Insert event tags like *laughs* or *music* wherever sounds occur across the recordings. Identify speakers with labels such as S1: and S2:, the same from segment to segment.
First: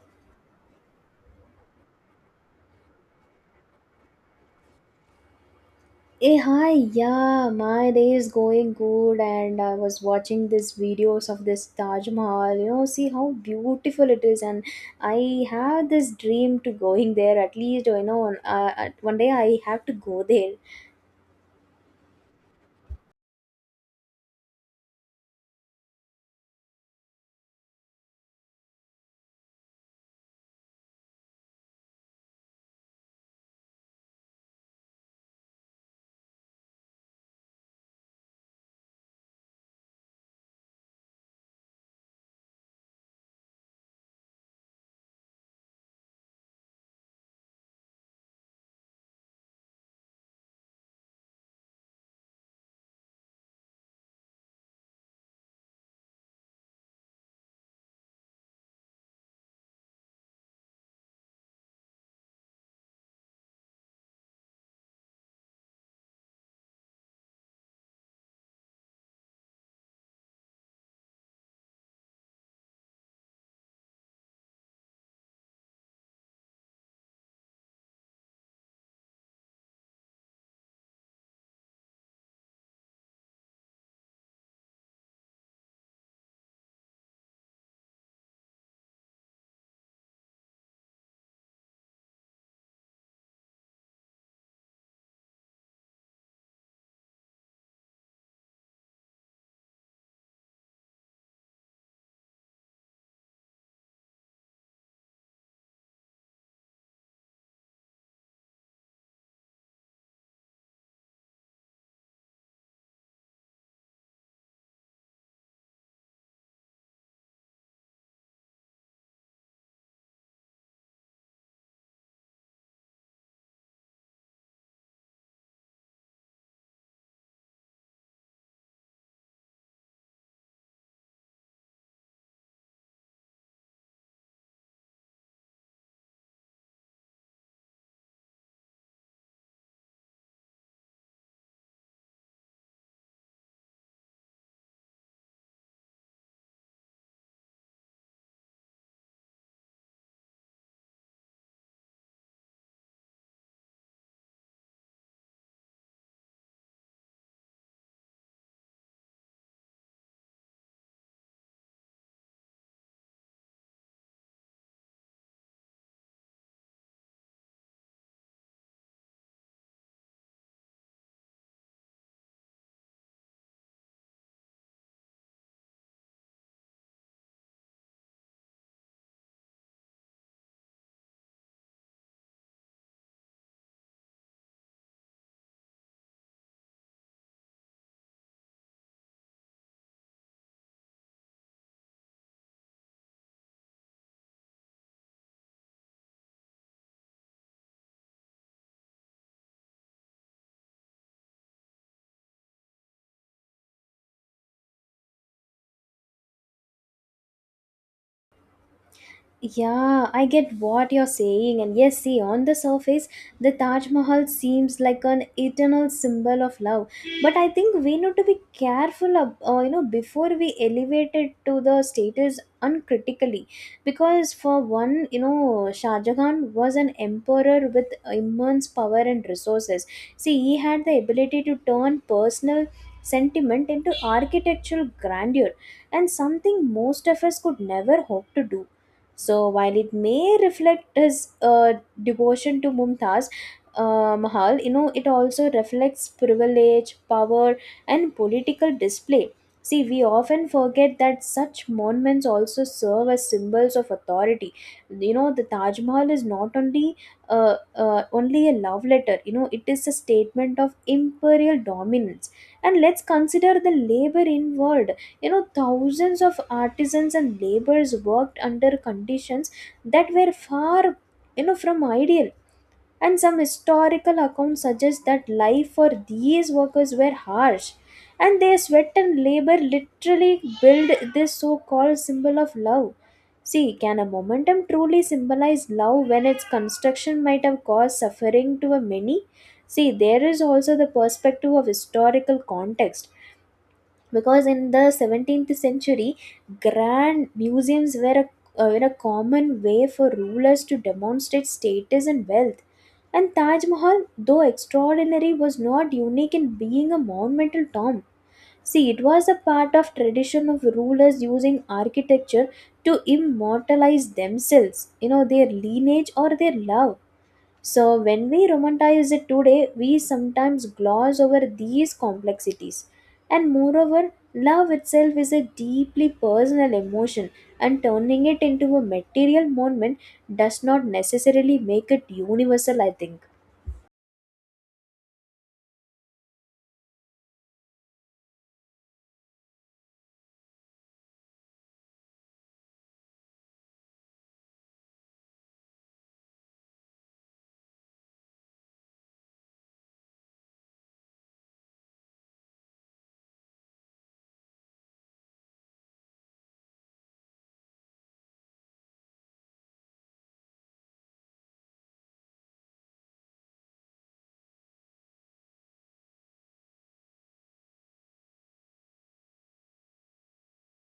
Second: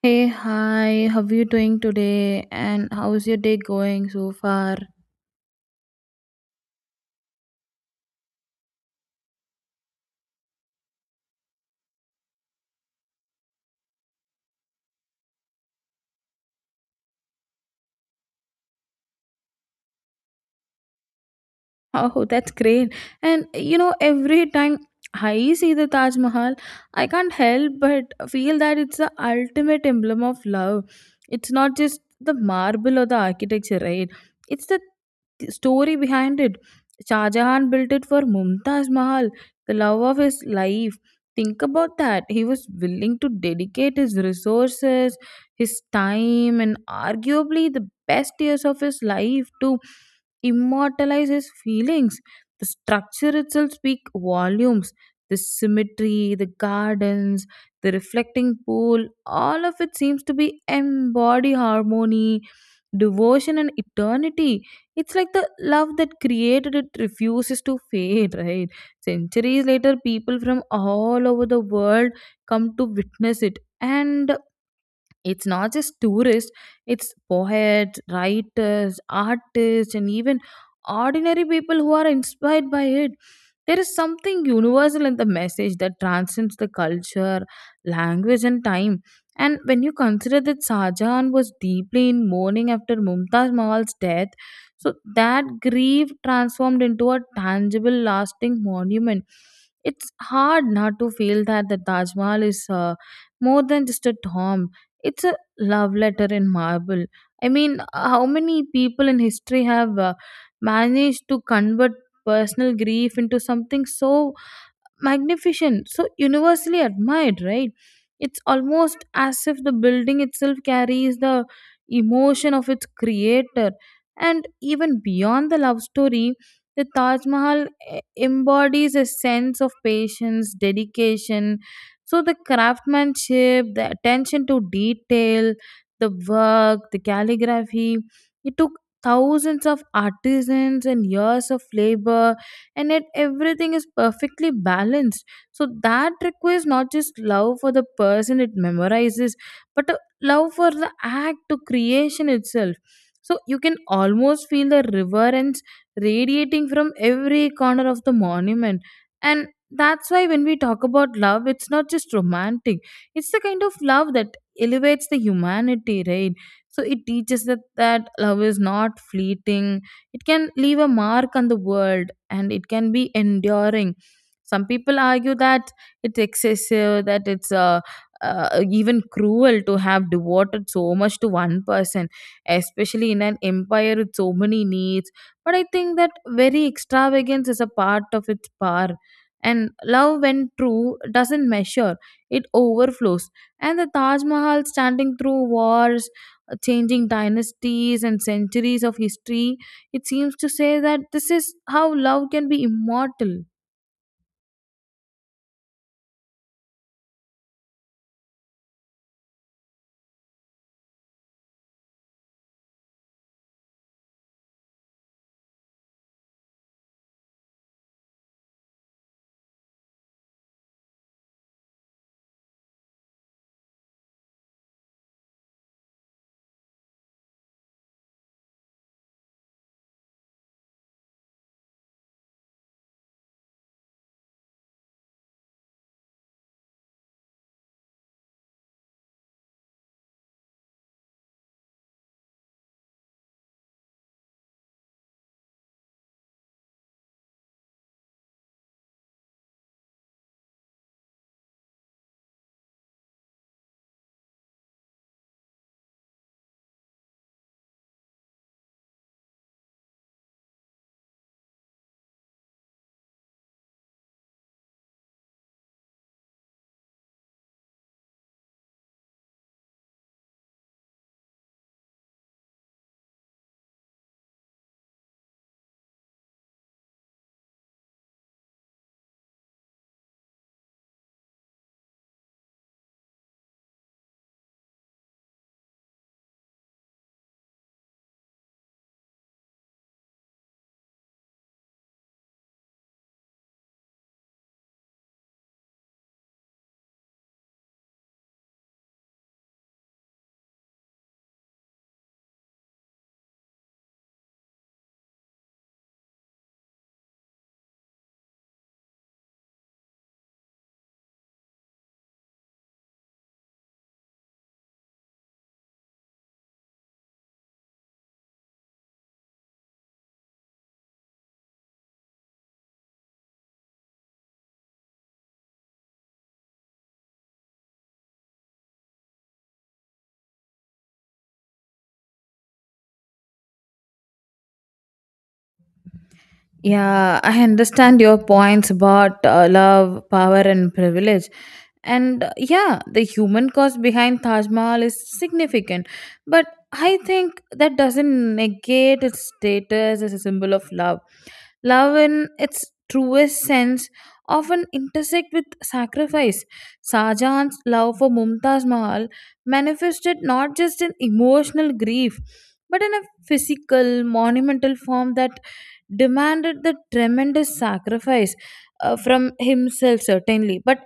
S1: Hey, hi, how are you doing today? And how's your day going so far?
S2: Hey, hi, yeah, my day is going good, and I was watching these videos of this Taj Mahal. You know, see how beautiful it is, and I have this dream to going there at least. You know, on, one day I have to go there.
S1: Oh, that's great. And you know, every time I see the Taj Mahal, I can't help but feel that it's the ultimate emblem of love. It's not just the marble or the architecture, right? It's the story behind it. Shah Jahan built it for Mumtaz Mahal, the love of his life. Think about that. He was willing to dedicate his resources, his time, and arguably the best years of his life to immortalize his feelings. The structure itself speaks volumes. The symmetry, the gardens, the reflecting pool, all of it seems to be embody harmony, devotion, and eternity. It's like the love that created it refuses to fade, *laughs* right? Centuries later, people from all over the world come to witness it. And it's not just tourists, it's poets, writers, artists, and even ordinary people who are inspired by it. There is something universal in the message that transcends the culture, language, and time. And when you consider that Sajan was deeply in mourning after Mumtaz Mahal's death, so that grief transformed into a tangible, lasting monument. It's hard not to feel that the Taj Mahal is more than just a tomb. It's a love letter in marble. I mean, how many people in history have managed to convert personal grief into something so magnificent, so universally admired, right? It's almost as if the building itself carries the emotion of its creator. And even beyond the love story, the Taj Mahal embodies a sense of patience, dedication. So the craftsmanship, the attention to detail, the work, the calligraphy, it took thousands of artisans and years of labor, and yet everything is perfectly balanced. So that requires not just love for the person it memorizes, but a love for the act to creation itself. So you can almost feel the reverence radiating from every corner of the monument. And that's why when we talk about love, it's not just romantic, it's the kind of love that elevates the humanity, right? So it teaches that love is not fleeting. It can leave a mark on the world, and it can be enduring. Some people argue that it's excessive, that it's even cruel to have devoted so much to one person, especially in an empire with so many needs. But I think that very extravagance is a part of its power. And love, when true, doesn't measure, it overflows. And the Taj Mahal, standing through wars, changing dynasties, and centuries of history, it seems to say that this is how love can be immortal.
S2: Yeah, I get what you're saying. And yes, see, on the surface, the Taj Mahal seems like an eternal symbol of love. But I think we need to be careful, you know, before we elevate it to the status uncritically. Because for one, you know, Shah Jahan was an emperor with immense power and resources. See, he had the ability to turn personal sentiment into architectural grandeur and something most of us could never hope to do, so while it may reflect his devotion to Mumtaz Mahal, you know, it also reflects privilege, power, and political display. See, we often forget that such monuments also serve as symbols of authority. You know, the Taj Mahal is not only only a love letter. You know, it is a statement of imperial dominance. And let's consider the labor involved. You know, thousands of artisans and laborers worked under conditions that were far, you know, from ideal, and some historical accounts suggest that life for these workers were harsh, and their sweat and labor literally build this so-called symbol of love. See, can a momentum truly symbolize love when its construction might have caused suffering to a many? See, there is also the perspective of historical context, because in the 17th century, grand museums were a common way for rulers to demonstrate status and wealth, and Taj Mahal, though extraordinary, was not unique in being a monumental tomb. See, it was a part of tradition of rulers using architecture to immortalize themselves, you know, their lineage or their love. So, when we romanticize it today, we sometimes gloss over these complexities. And moreover, love itself is a deeply personal emotion, and turning it into a material moment does not necessarily make it universal, I think.
S1: Yeah, I understand your points about love, power, and privilege. And yeah, the human cost behind Taj Mahal is significant. But I think that doesn't negate its status as a symbol of love. Love, in its truest sense, often intersect with sacrifice. Shahjahan's love for Mumtaz Mahal manifested not just in emotional grief, but in a physical, monumental form that demanded the tremendous sacrifice from himself, certainly, but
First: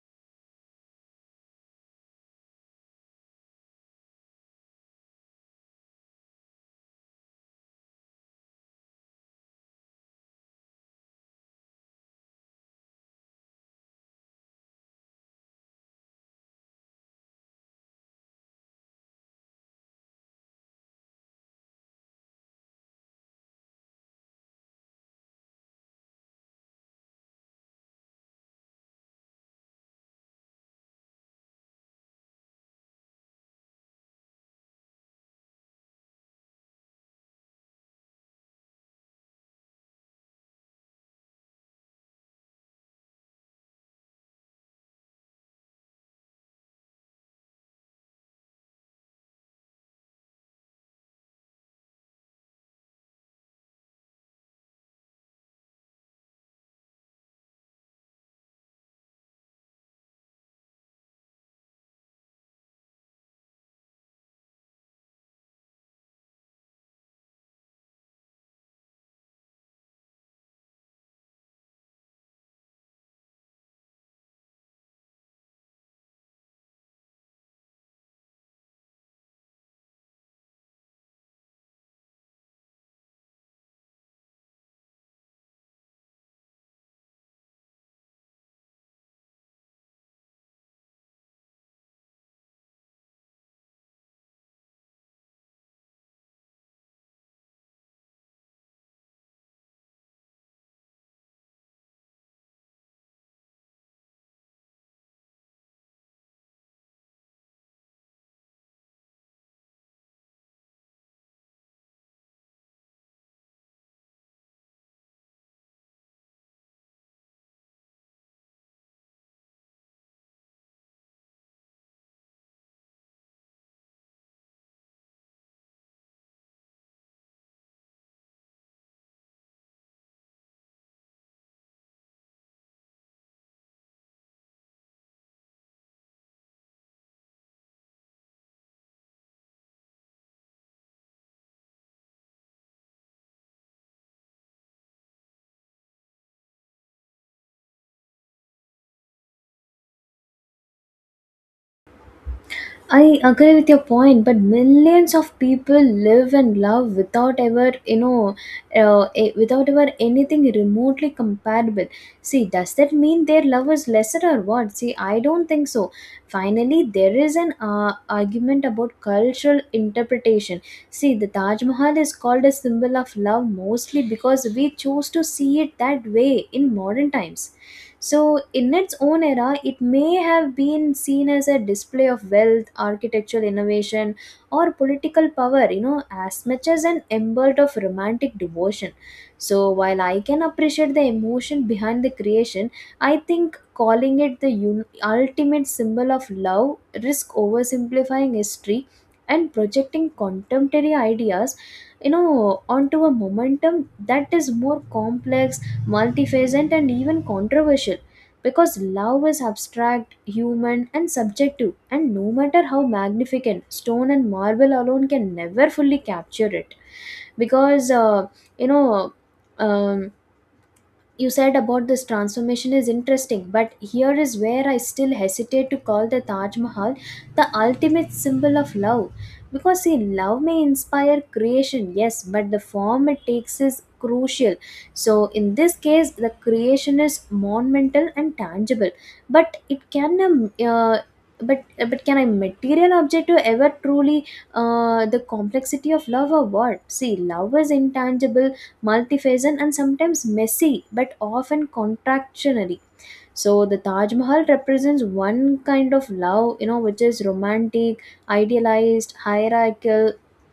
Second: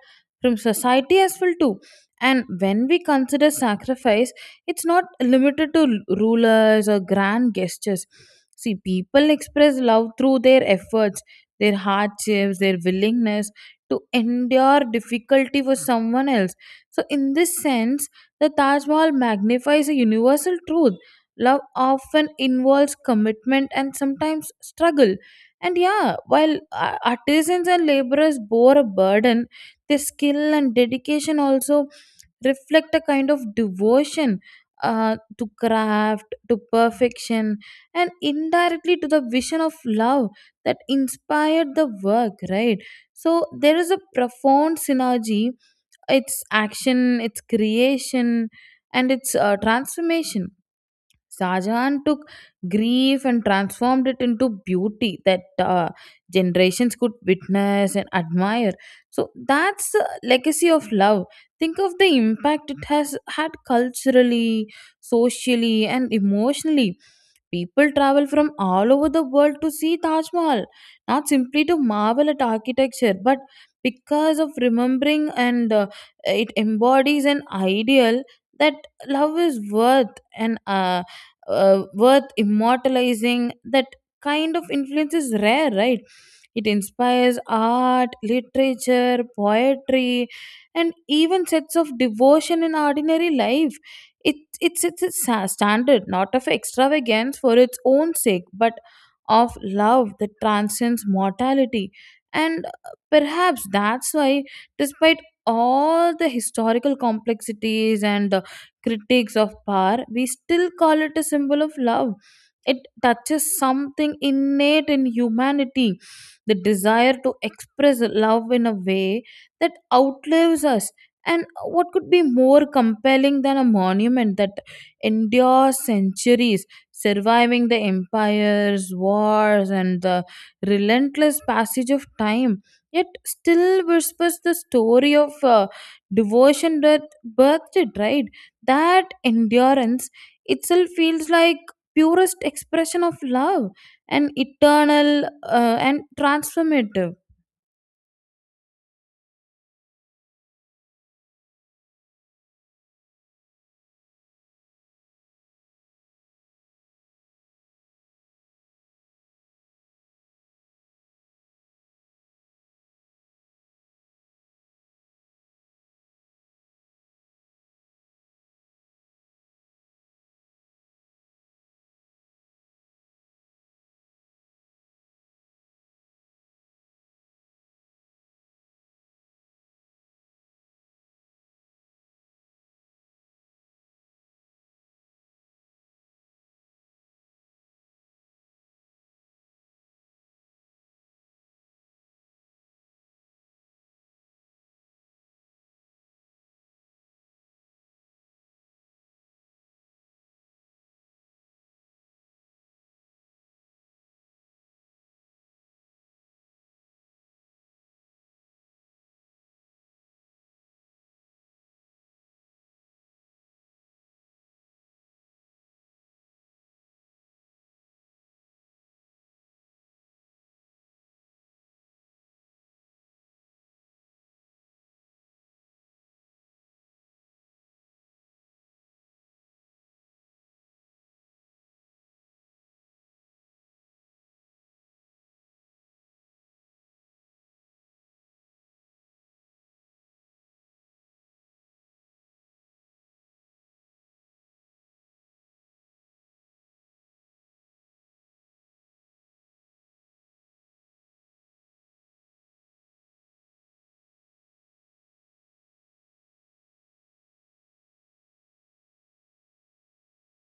S1: from society as well, too. And when we consider sacrifice, it's not limited to rulers or grand gestures. See, people express love through their efforts, their hardships, their willingness to endure difficulty for someone else. So, in this sense, the Taj Mahal magnifies a universal truth. Love often involves commitment and sometimes struggle. And yeah, while artisans and laborers bore a burden, their skill and dedication also reflect a kind of devotion to craft, to perfection, and indirectly to the vision of love that inspired the work, right? So there is a profound synergy, its action, its creation, and its transformation. Shahjahan took grief and transformed it into beauty that generations could witness and admire. So that's a legacy of love. Think of the impact it has had culturally, socially, and emotionally. People travel from all over the world to see Taj Mahal, not simply to marvel at architecture, but because of remembering and it embodies an ideal that love is worth, and worth immortalizing. That kind of influence is rare, right? It inspires art, literature, poetry, and even sets of devotion in ordinary life. It's a standard not of extravagance for its own sake, but of love that transcends mortality. And perhaps that's why, despite all the historical complexities and the critics of power, we still call it a symbol of love. It touches something innate in humanity, the desire to express love in a way that outlives us. And what could be more compelling than a monument that endures centuries, surviving the empires, wars, and the relentless passage of time? Yet still whispers the story of devotion that birthed it, right? That endurance itself feels like purest expression of love, and eternal and transformative.
S2: I agree with your point, but millions of people live and love without ever, you know, without ever anything remotely comparable. See, does that mean their love is lesser or what? See, I don't think so. Finally, there is an argument about cultural interpretation. See, the Taj Mahal is called a symbol of love mostly because we choose to see it that way in modern times. So, in its own era, it may have been seen as a display of wealth, architectural innovation, or political power, you know, as much as an embleem of romantic devotion. So, while I can appreciate the emotion behind the creation, I think calling it the ultimate symbol of love risk oversimplifying history and projecting contemporary ideas, you know, onto a momentum that is more complex, multifaceted, and even controversial, because love is abstract, human, and subjective, and no matter how magnificent, stone and marble alone can never fully capture it because you know. Um, you said about this transformation is interesting, but here is where I still hesitate to call the Taj Mahal the ultimate symbol of love. Because, see, love may inspire creation, yes, but the form it takes is crucial. So, in this case, the creation is monumental and tangible, but it can. Uh, but but can a material object to ever truly the complexity of love or what? See, love is intangible, multiphasic, and sometimes messy, but often contractionary. So the Taj Mahal represents one kind of love, you know, which is romantic, idealized, hierarchical,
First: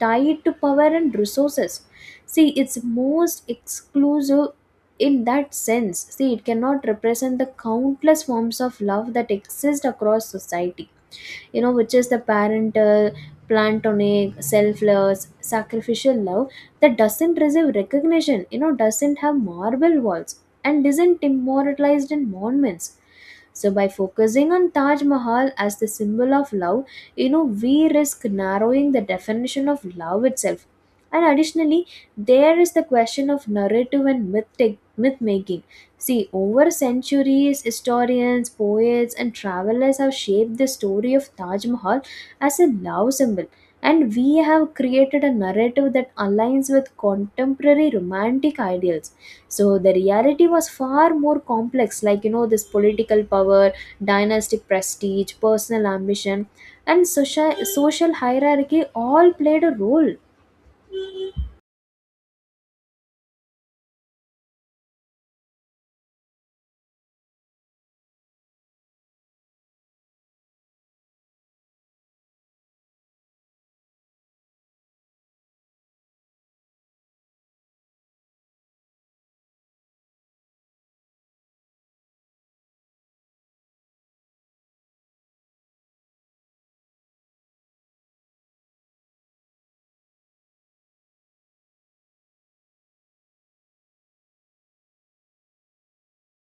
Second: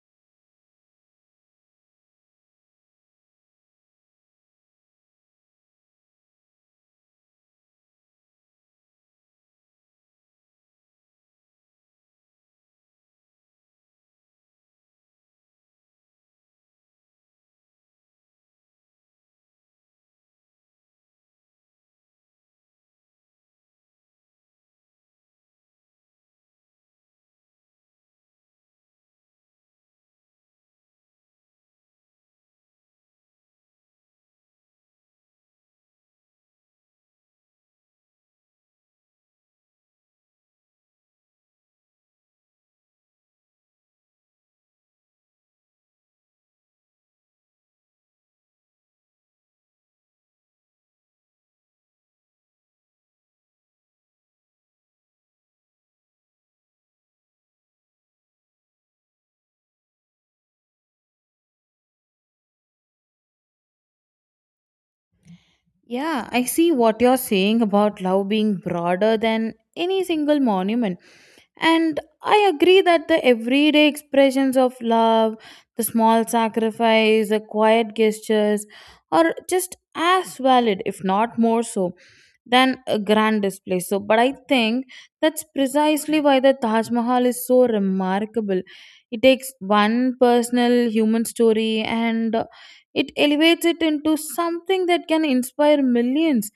S2: tied to power and resources. See, it's most exclusive in that sense. See, it cannot represent the countless forms of love that exist across society, you know, which is the parental, platonic, selfless, sacrificial love that doesn't receive recognition, you know, doesn't have marble walls, and isn't immortalized in monuments. So, by focusing on Taj Mahal as the symbol of love, you know, we risk narrowing the definition of love itself. And additionally, there is the question of narrative and myth making. See, over centuries, historians, poets, and travelers have shaped the story of Taj Mahal as a love symbol, and we have created a narrative that aligns with contemporary romantic ideals. So the reality was far more complex, like, you know, this political power, dynastic prestige, personal ambition, and social hierarchy all played a role.
S1: Yeah, I see what you're saying about love being broader than any single monument. And I agree that the everyday expressions of love, the small sacrifice, the quiet gestures, are just as valid, if not more so, than a grand display. So, but I think that's precisely why the Taj Mahal is so remarkable. It takes one personal human story and it elevates it into something that can inspire millions.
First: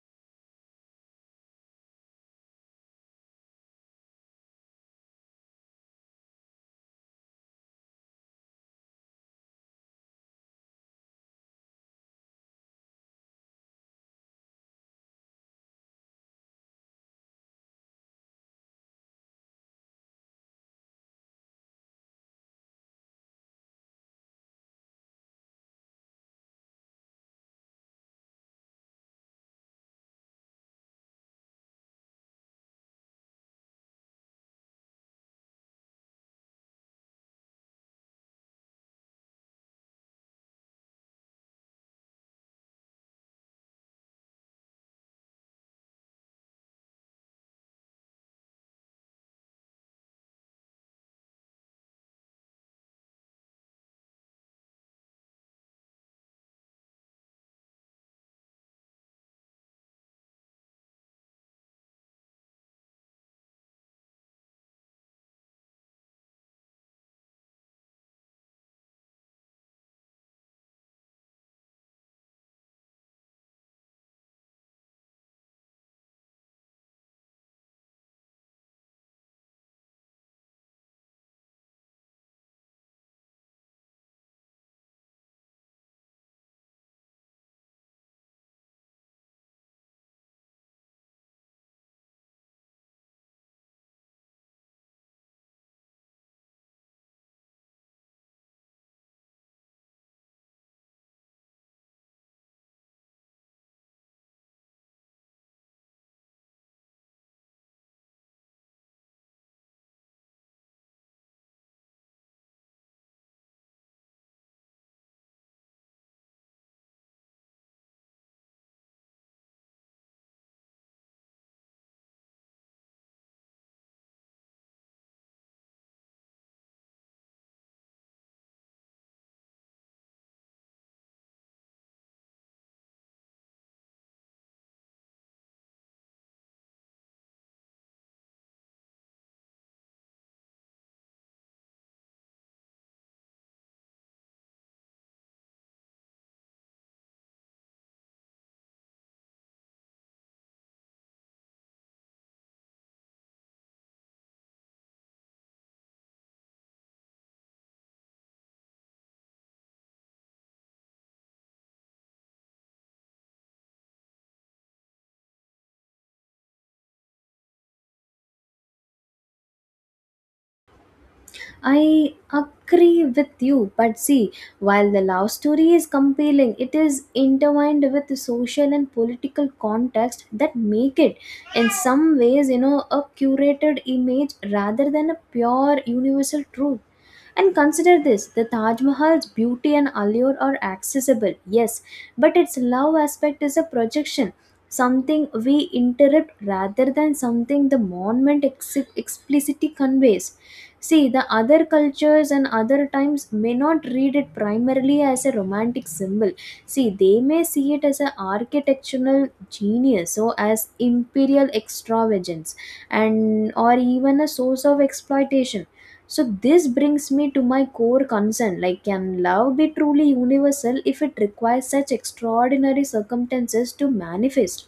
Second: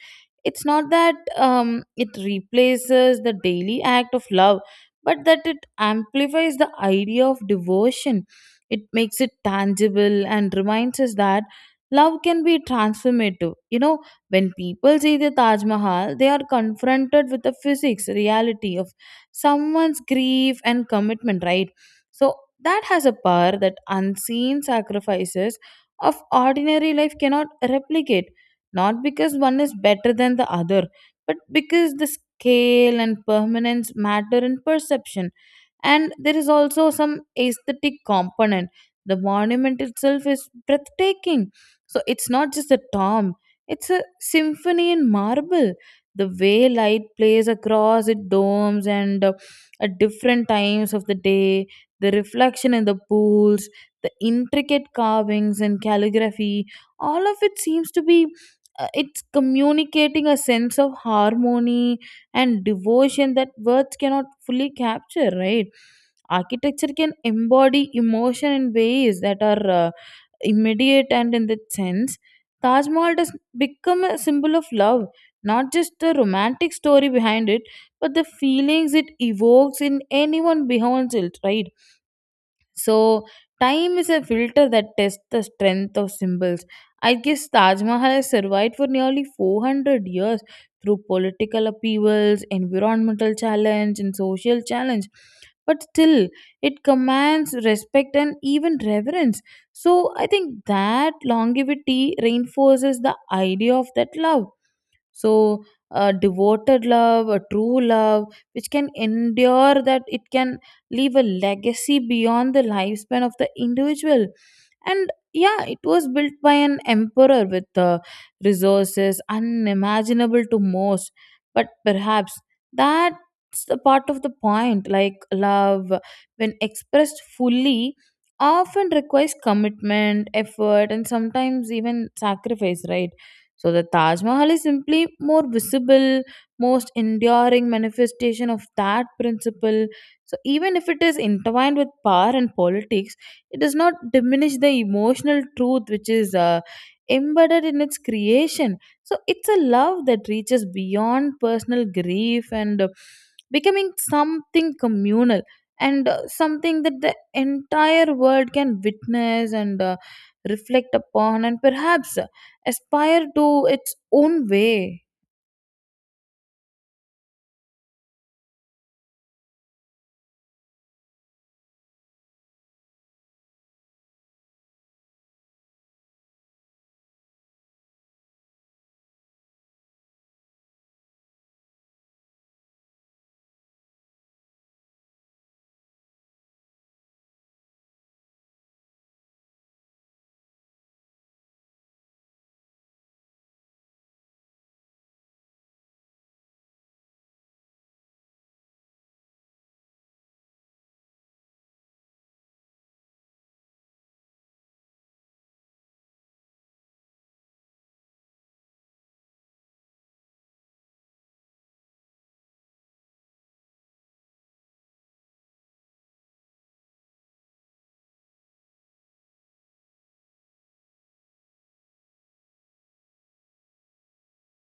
S1: It's not that it replaces the daily act of love, but that it amplifies the idea of devotion. It makes it tangible and reminds us that love can be transformative, you know. When people see the Taj Mahal, they are confronted with the physics reality of someone's grief and commitment, right? So that has a power that unseen sacrifices of ordinary life cannot replicate. Not because one is better than the other, but because the scale and permanence matter in perception. And there is also some aesthetic component. The monument itself is breathtaking. So it's not just a tomb, it's a symphony in marble. The way light plays across its domes, and at different times of the day, the reflection in the pools, the intricate carvings and calligraphy, all of it seems to be it's communicating a sense of harmony and devotion that words cannot fully capture, right? Architecture can embody emotion in ways that are immediate, and in that sense Taj Mahal does become a symbol of love, not just the romantic story behind it, but the feelings it evokes in anyone beholds it, right? So, time is a filter that tests the strength of symbols. I guess Taj Mahal has survived for nearly 400 years through political upheavals, environmental challenge, and social challenge. But still, it commands respect and even reverence. So, I think that longevity reinforces the idea of that love. So a devoted love, a true love, which can endure, that it can leave a legacy beyond the lifespan of the individual. And yeah, it was built by an emperor with resources unimaginable to most, but perhaps that's the part of the point. Like love, when expressed fully, often requires commitment, effort, and sometimes even sacrifice, right? So the Taj Mahal is simply more visible, most enduring manifestation of that principle. So even if it is intertwined with power and politics, it does not diminish the emotional truth, which is embedded in its creation. So it's a love that reaches beyond personal grief, and becoming something communal, and something that the entire world can witness, and reflect upon, and perhaps aspire to its own way.
S2: I agree with you, but see, while the love story is compelling, it is intertwined with the social and political context that make it, in some ways, you know, a curated image rather than a pure universal truth. And consider this: the Taj Mahal's beauty and allure are accessible, yes, but its love aspect is a projection, something we interrupt rather than something the monument explicitly conveys. See, the other cultures and other times may not read it primarily as a romantic symbol. See, they may see it as an architectural genius, or as imperial extravagance, and or even a source of exploitation. So this brings me to my core concern: like, can love be truly universal if it requires such extraordinary circumstances to manifest?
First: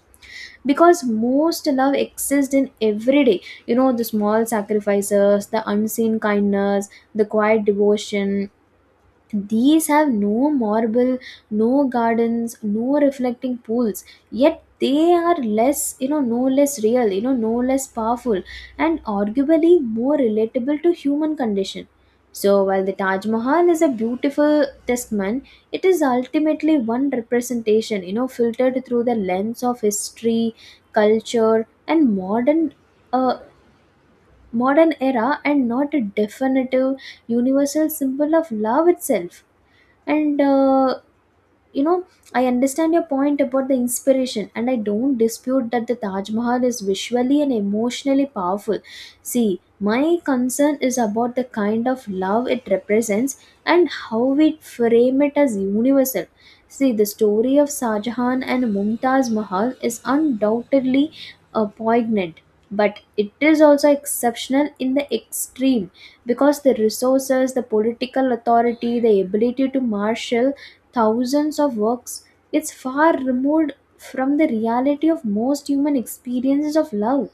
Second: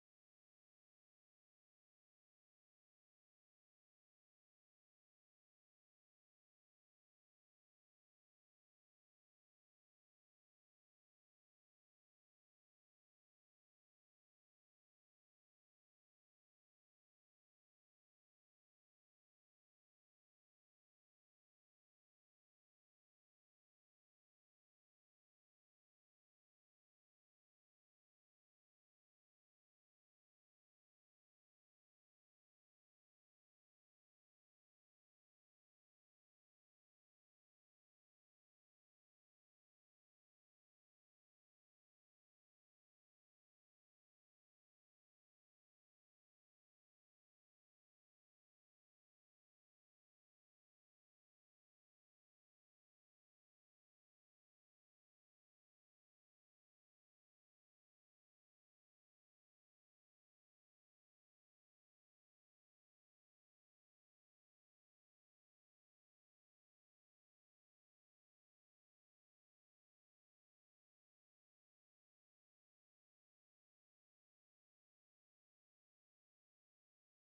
S2: Because most love exists in everyday, you know, the small sacrifices, the unseen kindness, the quiet devotion, these have no marble, no gardens, no reflecting pools, yet they are less, you know, no less real, you know, no less powerful, and arguably more relatable to human condition. So while the Taj Mahal is a beautiful testament, it is ultimately one representation, you know, filtered through the lens of history, culture, and uh, modern era, and not a definitive universal symbol of love itself. And you know, I understand your point about the inspiration, and I don't dispute that the Taj Mahal is visually and emotionally powerful. See, my concern is about the kind of love it represents, and how we frame it as universal. See, the story of Shah Jahan and Mumtaz Mahal is undoubtedly poignant, but it is also exceptional in the extreme, because the resources, the political authority, the ability to marshal thousands of works, it's far removed from the reality of most human experiences of love.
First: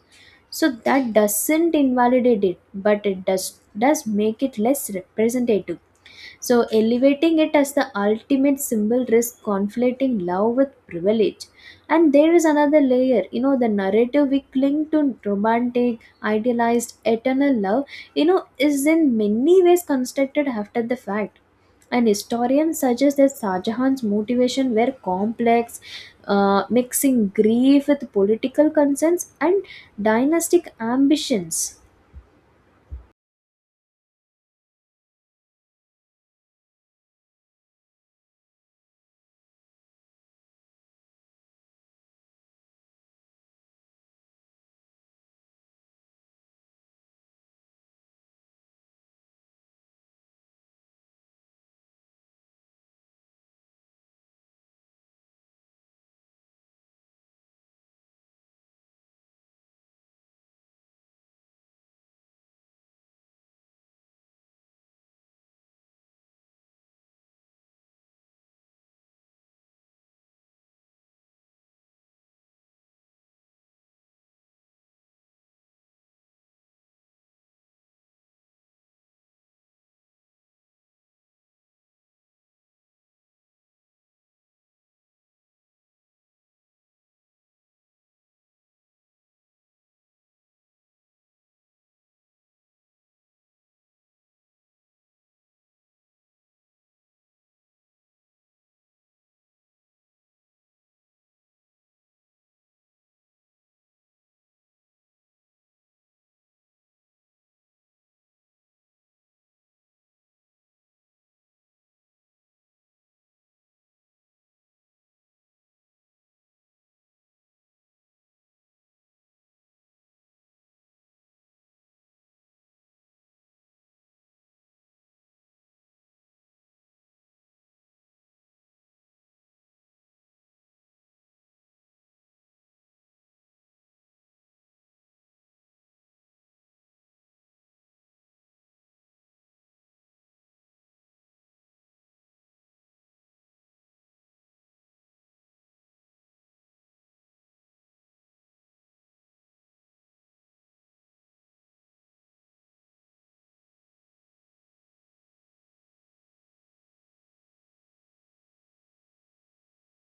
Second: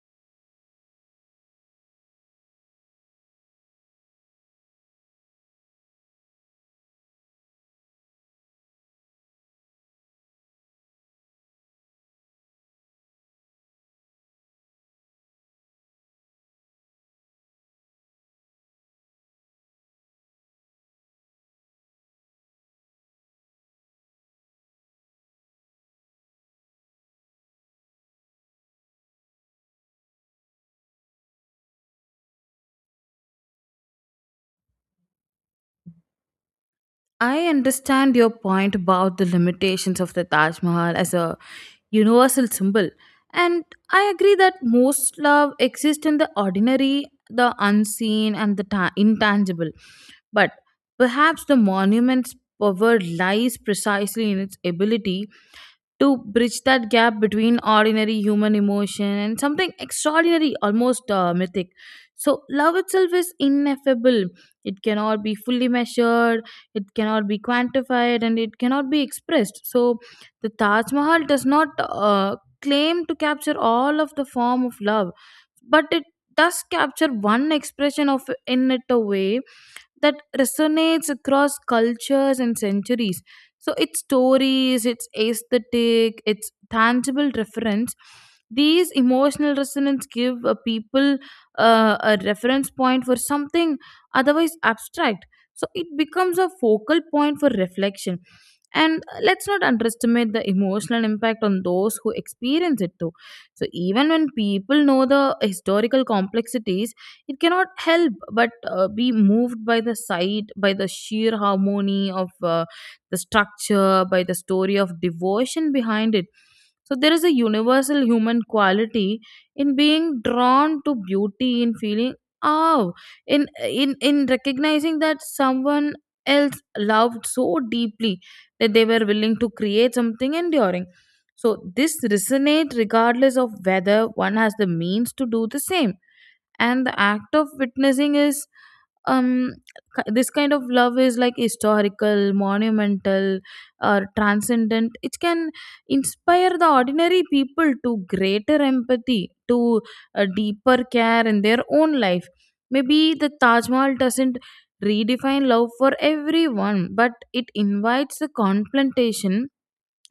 S2: So that doesn't invalidate it, but it does make it less representative. So, elevating it as the ultimate symbol risks conflating love with privilege. And there is another layer, you know, the narrative we cling to, romantic, idealized, eternal love, you know, is in many ways constructed after the fact. And historians suggest that Shah Jahan's motivation were complex, mixing grief with political concerns and dynastic ambitions.
S1: I understand your point about the limitations of the Taj Mahal as a universal symbol. And I agree that most love exists in the ordinary, the unseen, and the intangible. But perhaps the monument's power lies precisely in its ability to bridge that gap between ordinary human emotion and something extraordinary, almost mythic. So, love itself is ineffable. It cannot be fully measured, it cannot be quantified, and it cannot be expressed. So, the Taj Mahal does not claim to capture all of the form of love, but it does capture one expression of in it a way that resonates across cultures and centuries. So its stories, its aesthetic, its tangible reference, these emotional resonance give a people a reference point for something otherwise abstract. So it becomes a focal point for reflection. And let's not underestimate the emotional impact on those who experience it too. So even when people know the historical complexities, it cannot help but be moved by the sight, by the sheer harmony of the structure, by the story of devotion behind it. So there is a universal human quality in being drawn to beauty, in feeling, oh, in recognizing that someone else loved so deeply that they were willing to create something enduring. So this resonate regardless of whether one has the means to do the same and the act of witnessing is um this kind of love is like historical monumental or transcendent. It can inspire the ordinary people to greater empathy, to a deeper care in their own life. Maybe the Taj Mahal doesn't redefine love for everyone, but it invites the confrontation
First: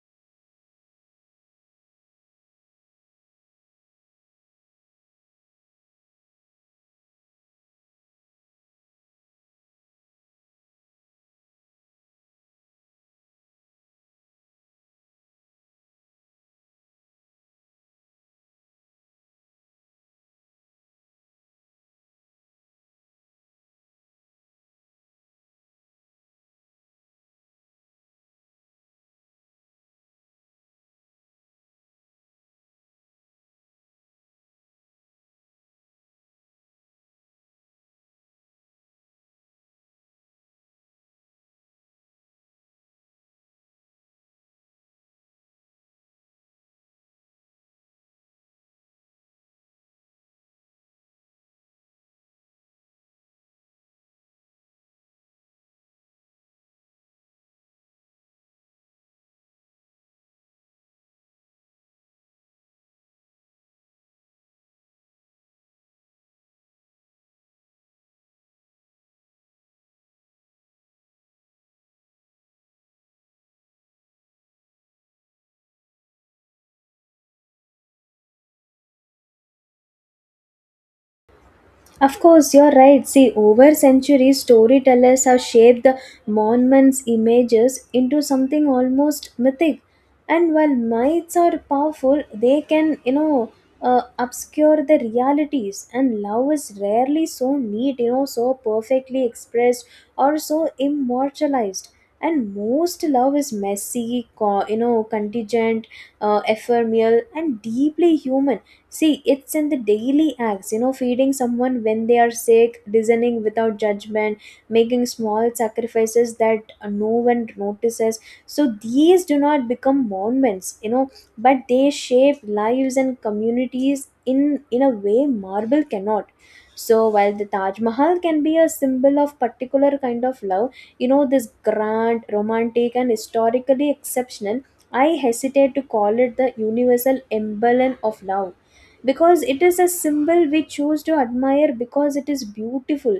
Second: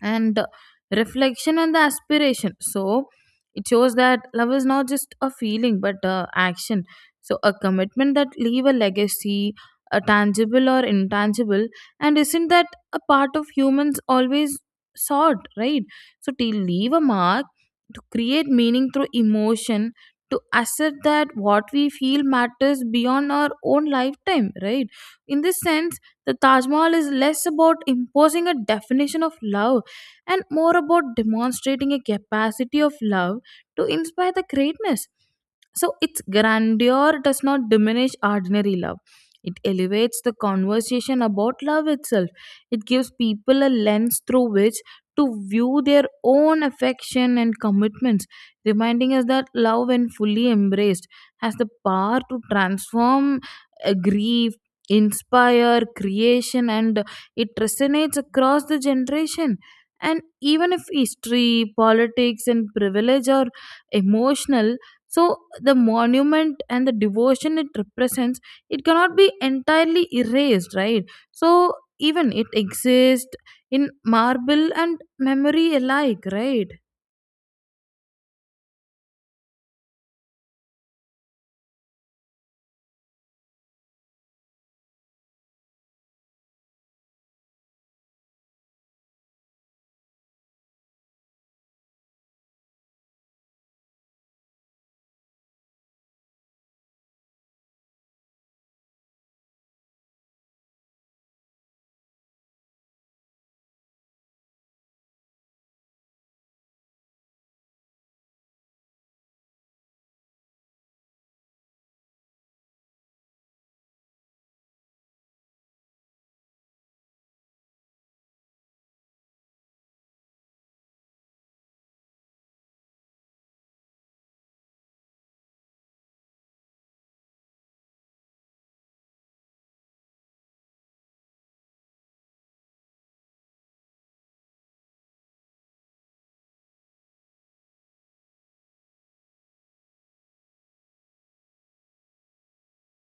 S1: and reflection and the aspiration. So it shows that love is not just a feeling but a action, so a commitment that leave a legacy, a tangible or intangible. And isn't that a part of humans always sought, right? So to leave a mark, to create meaning through emotion, to assert that what we feel matters beyond our own lifetime, right? In this sense, the Taj Mahal is less about imposing a definition of love and more about demonstrating a capacity of love to inspire the greatness. So its grandeur does not diminish ordinary love. It elevates the conversation about love itself. It gives people a lens through which to view their own affection and commitments, reminding us that love, when fully embraced, has the power to transform grief, inspire creation, and it resonates across the generation. And even if history, politics and privilege are emotional, so the monument and the devotion it represents, it cannot be entirely erased, right? So even it exists in marble and memory alike, right?
S2: Of course, you're right. See, over centuries, storytellers have shaped the monument's images into something almost mythic. And while myths are powerful, they can, you know, obscure the realities. And love is rarely so neat, you know, so perfectly expressed or so immortalized. And most love is messy, you know, contingent, ephemeral, and deeply human. See, it's in the daily acts, you know, feeding someone when they are sick, listening without judgment, making small sacrifices that no one notices. So these do not become monuments, you know, but they shape lives and communities in a way marble cannot. So while the Taj Mahal can be a symbol of particular kind of love, you know, this grand, romantic, and historically exceptional, I hesitate to call it the universal emblem of love, because it is a symbol we choose to admire because it is beautiful,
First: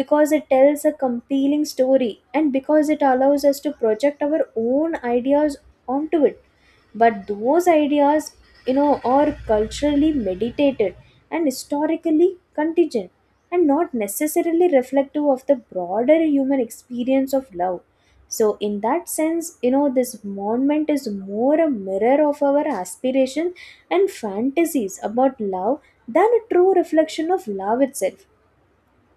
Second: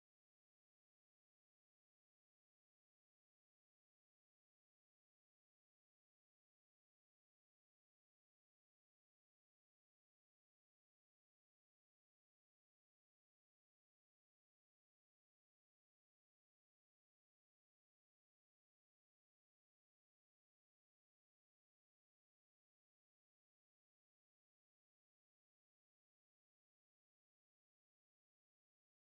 S2: because it tells a compelling story, and because it allows us to project our own ideas onto it. But those ideas, you know, are culturally meditated and historically contingent, and not necessarily reflective of the broader human experience of love. So in that sense, you know, this monument is more a mirror of our aspiration and fantasies about love than a true reflection of love itself.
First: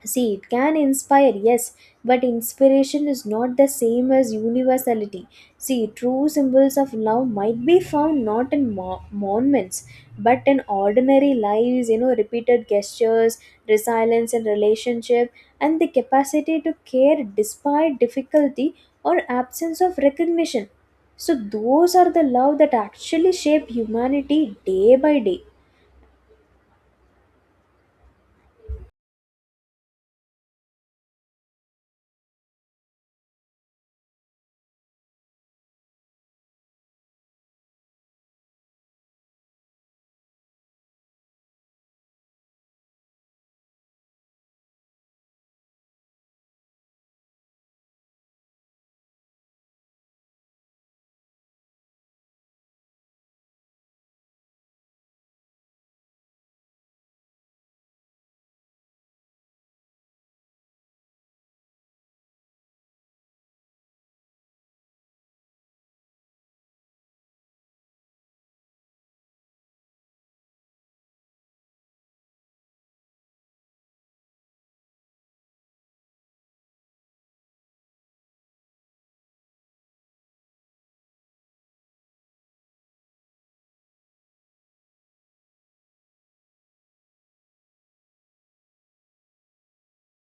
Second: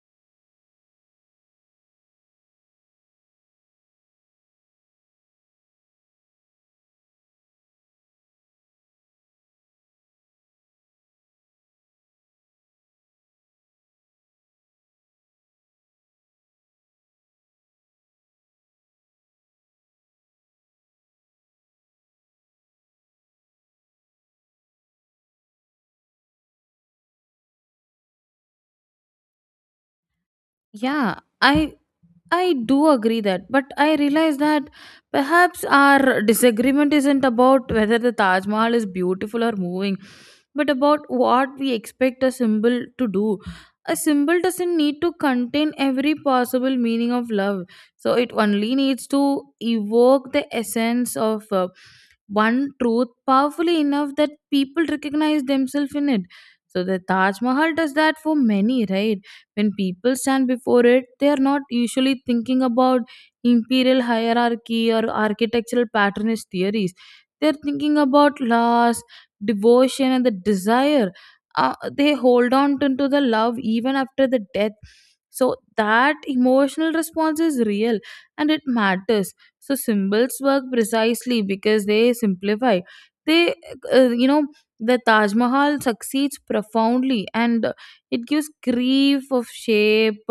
S2: See, it can inspire, yes, but inspiration is not the same as universality. See, true symbols of love might be found not in monuments, but in ordinary lives, you know, repeated gestures, resilience in relationship, and the capacity to care despite difficulty or absence of recognition. So, those are the love that actually shape humanity day by day.
S1: Yeah. i I do agree that, but I realize that perhaps our disagreement isn't about whether the Taj Mahal is beautiful or moving, but about what we expect a symbol to do. A symbol doesn't need to contain every possible meaning of love, so it only needs to evoke the essence of one truth powerfully enough that people recognize themselves in it. So the Taj Mahal does that for many, right? When people stand before it, they are not usually thinking about imperial hierarchy or architectural patternist theories. They're thinking about loss, devotion, and the desire. They hold on to the love even after the death. So that emotional response is real and it matters. So symbols work precisely because they simplify. They, uh, you know, the Taj Mahal succeeds profoundly, and it gives grief of shape,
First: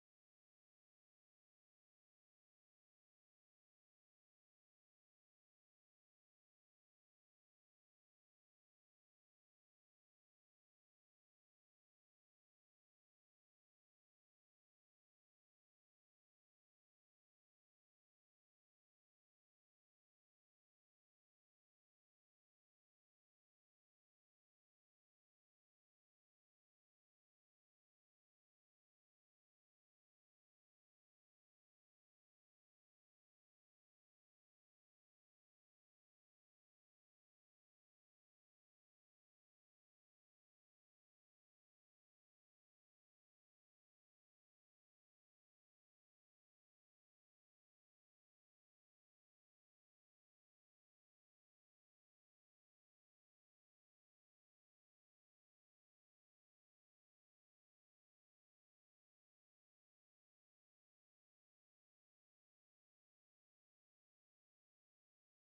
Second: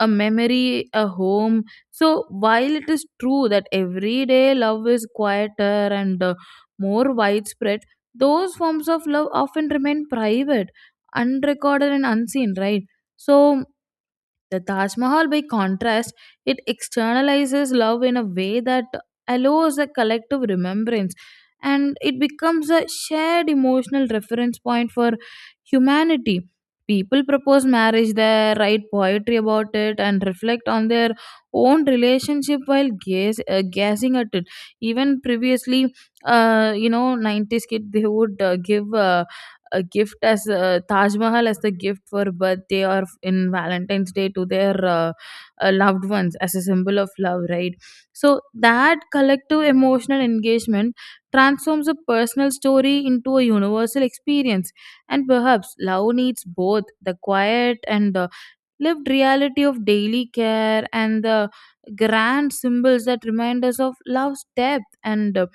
S1: a memory a home. So while it is true that everyday love is quieter and more widespread, those forms of love often remain private, unrecorded and unseen, right? So the Taj Mahal, by contrast, it externalizes love in a way that allows a collective remembrance, and it becomes a shared emotional reference point for humanity. People propose marriage there, write poetry about it, and reflect on their own relationship while gazing at it. Even previously, 90s kid, they would give. A gift as a Taj Mahal as the gift for birthday or in Valentine's Day to their loved ones as a symbol of love, right? So that collective emotional engagement transforms a personal story into a universal experience, and perhaps love needs both the quiet and lived reality of daily care and the grand symbols that remind us of love's depth and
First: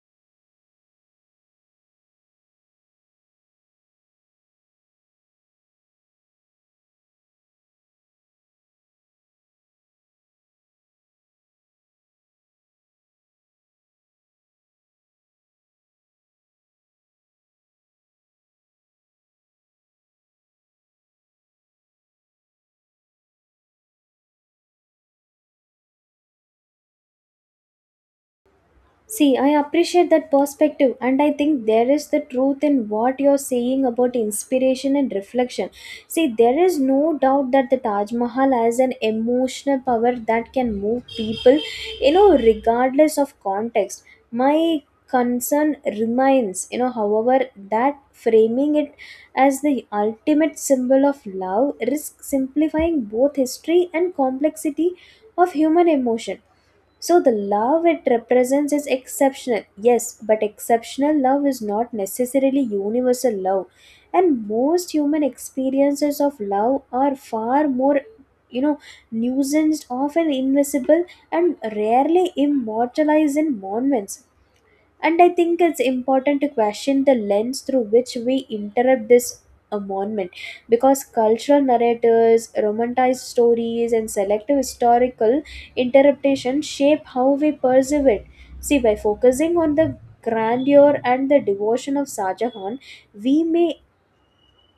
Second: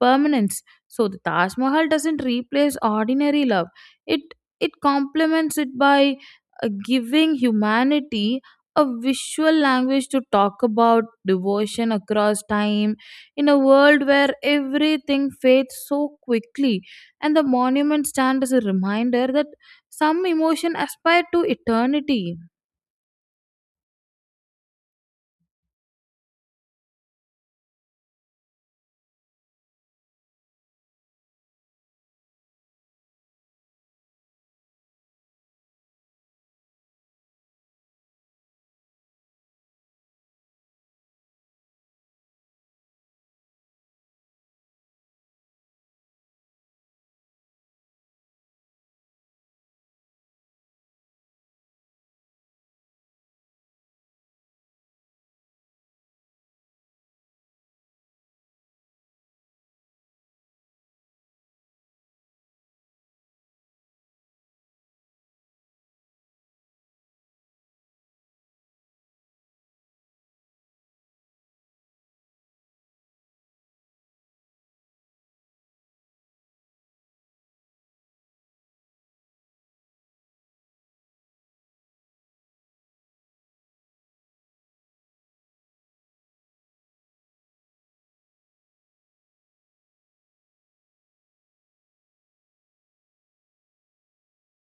S1: permanence. So the Taj Mahal doesn't replace ordinary love. It it complements it by giving humanity a visual language to talk about devotion across time in a world where everything fades so quickly, and the monument stand as a reminder that some emotion aspire to eternity.
S2: See, I appreciate that perspective, and I think there is the truth in what you're saying about inspiration and reflection. See, there is no doubt that the Taj Mahal has an emotional power that can move people, you know, regardless of context. My concern remains, you know, however, that framing it as the ultimate symbol of love risks simplifying both history and complexity of human emotion. So the love it represents is exceptional, yes, but exceptional love is not necessarily universal love. And most human experiences of love are far more, you know, nuanced, often invisible, and rarely immortalized in monuments. And I think it's important to question the lens through which we interrupt this monument, because cultural narratives, romanticized stories, and selective historical interpretation shape how we perceive it. See, by focusing on the grandeur and the devotion of Shah Jahan, we may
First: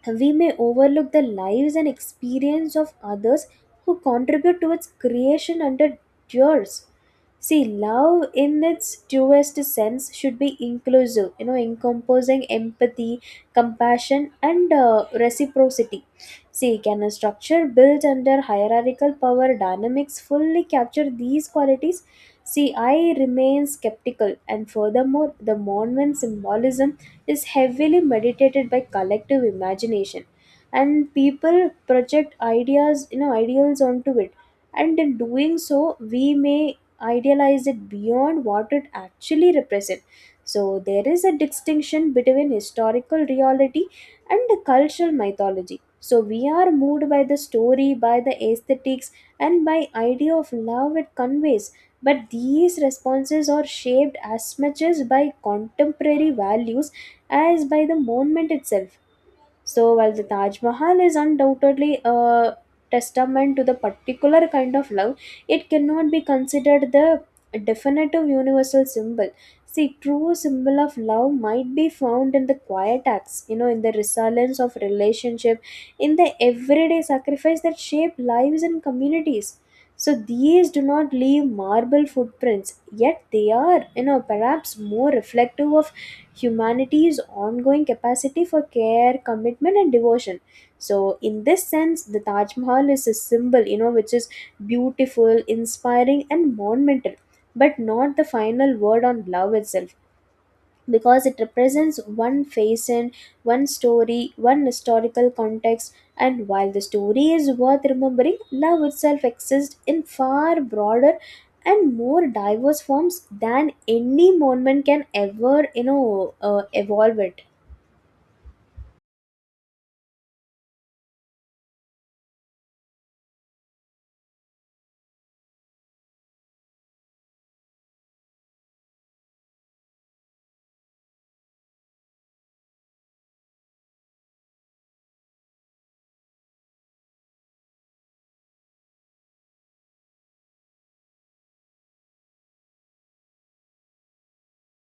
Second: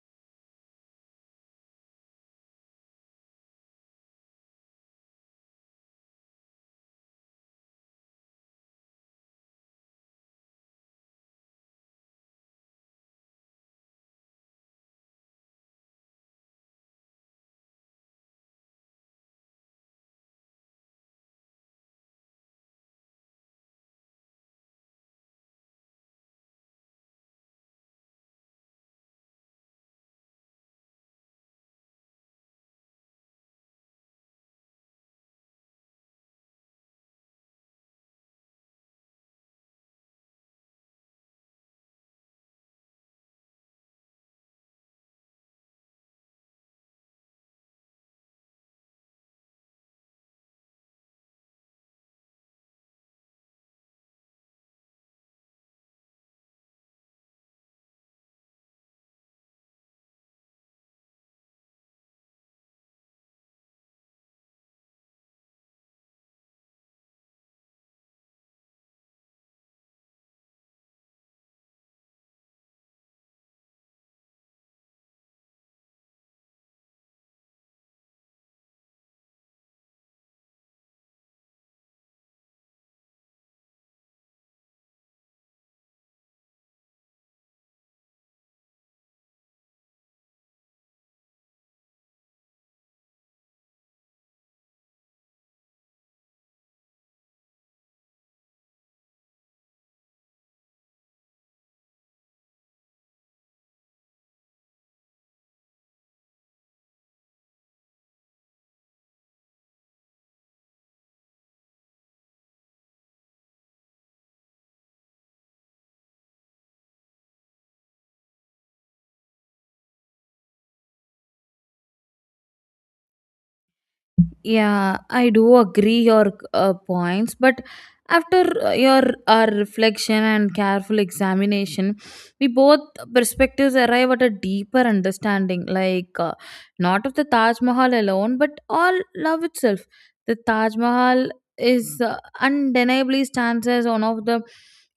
S2: we may overlook the lives and experience of others who contribute to its creation under yours. See, love in its truest sense should be inclusive, you know, encompassing empathy, compassion, and reciprocity. See, can a structure built under hierarchical power dynamics fully capture these qualities? See, I remain skeptical, and furthermore, the Mormon symbolism is heavily meditated by collective imagination, and people project ideas, you know, ideals onto it, and in doing so we may idealize it beyond what it actually represents. So there is a distinction between historical reality and the cultural mythology. So we are moved by the story, by the aesthetics, and by idea of love it conveys, but these responses are shaped as much as by contemporary values as by the monument itself. So, while the Taj Mahal is undoubtedly a testament to the particular kind of love, it cannot be considered the definitive universal symbol. See, true symbol of love might be found in the quiet acts, you know, in the resilience of relationship, in the everyday sacrifice that shape lives and communities. So these do not leave marble footprints, yet they are, you know, perhaps more reflective of humanity's ongoing capacity for care, commitment, and devotion. So, in this sense, the Taj Mahal is a symbol, you know, which is beautiful, inspiring, and monumental, but not the final word on love itself, because it represents one face and one story, one historical context. And while the story is worth remembering, love itself exists in far broader and more diverse forms than any monument can ever, you know, evolve it.
S1: Yeah, I do agree your points, but after your our reflection and careful examination, we both perspectives arrive at a deeper understanding, like not of the Taj Mahal alone, but all love itself. The Taj Mahal is undeniably stands as one of the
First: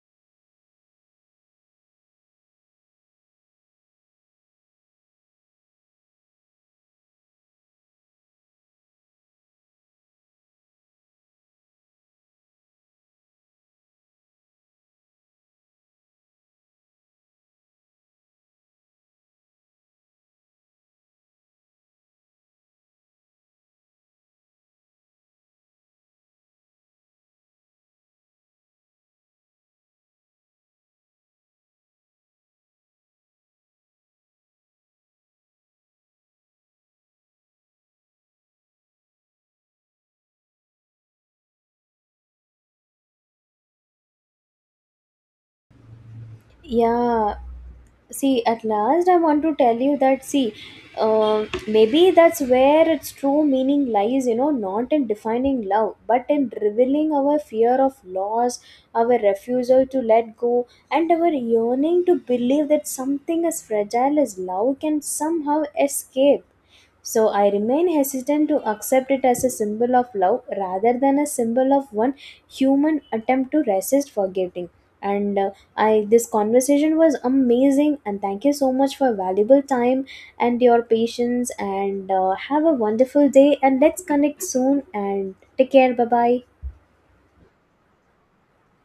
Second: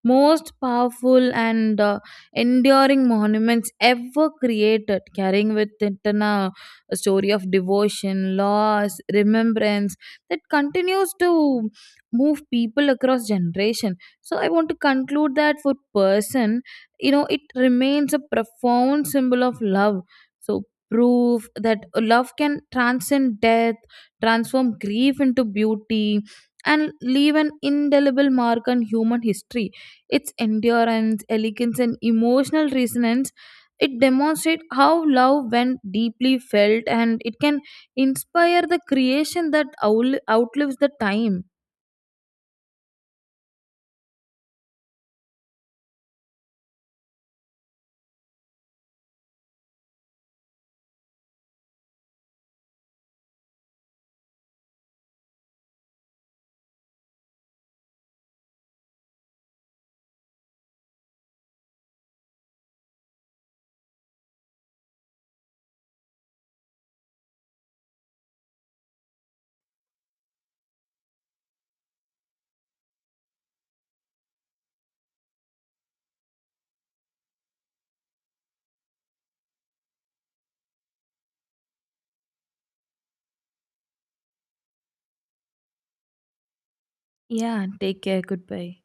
S1: most powerful and enduring monuments ever created, carrying with it a story of devotion, loss, remembrance that continues to move people across generation. So I want to conclude that for person, you know, it remains a profound symbol of love. So proof that love can transcend death, transform grief into beauty, and leave an indelible mark on human history. Its endurance, elegance, and emotional resonance, it demonstrates how love, when deeply felt, and it can inspire the creation that outlives the time.
S2: Yeah, see, at last I want to tell you that, see, maybe that's where its true meaning lies, you know, not in defining love but in revealing our fear of loss, our refusal to let go, and our yearning to believe that something as fragile as love can somehow escape. So I remain hesitant to accept it as a symbol of love rather than a symbol of one human attempt to resist forgetting. And I this conversation was amazing, and thank you so much for valuable time and your patience, and have a wonderful day, and let's connect soon, and take care, bye bye.
S1: Yeah, take care. Goodbye.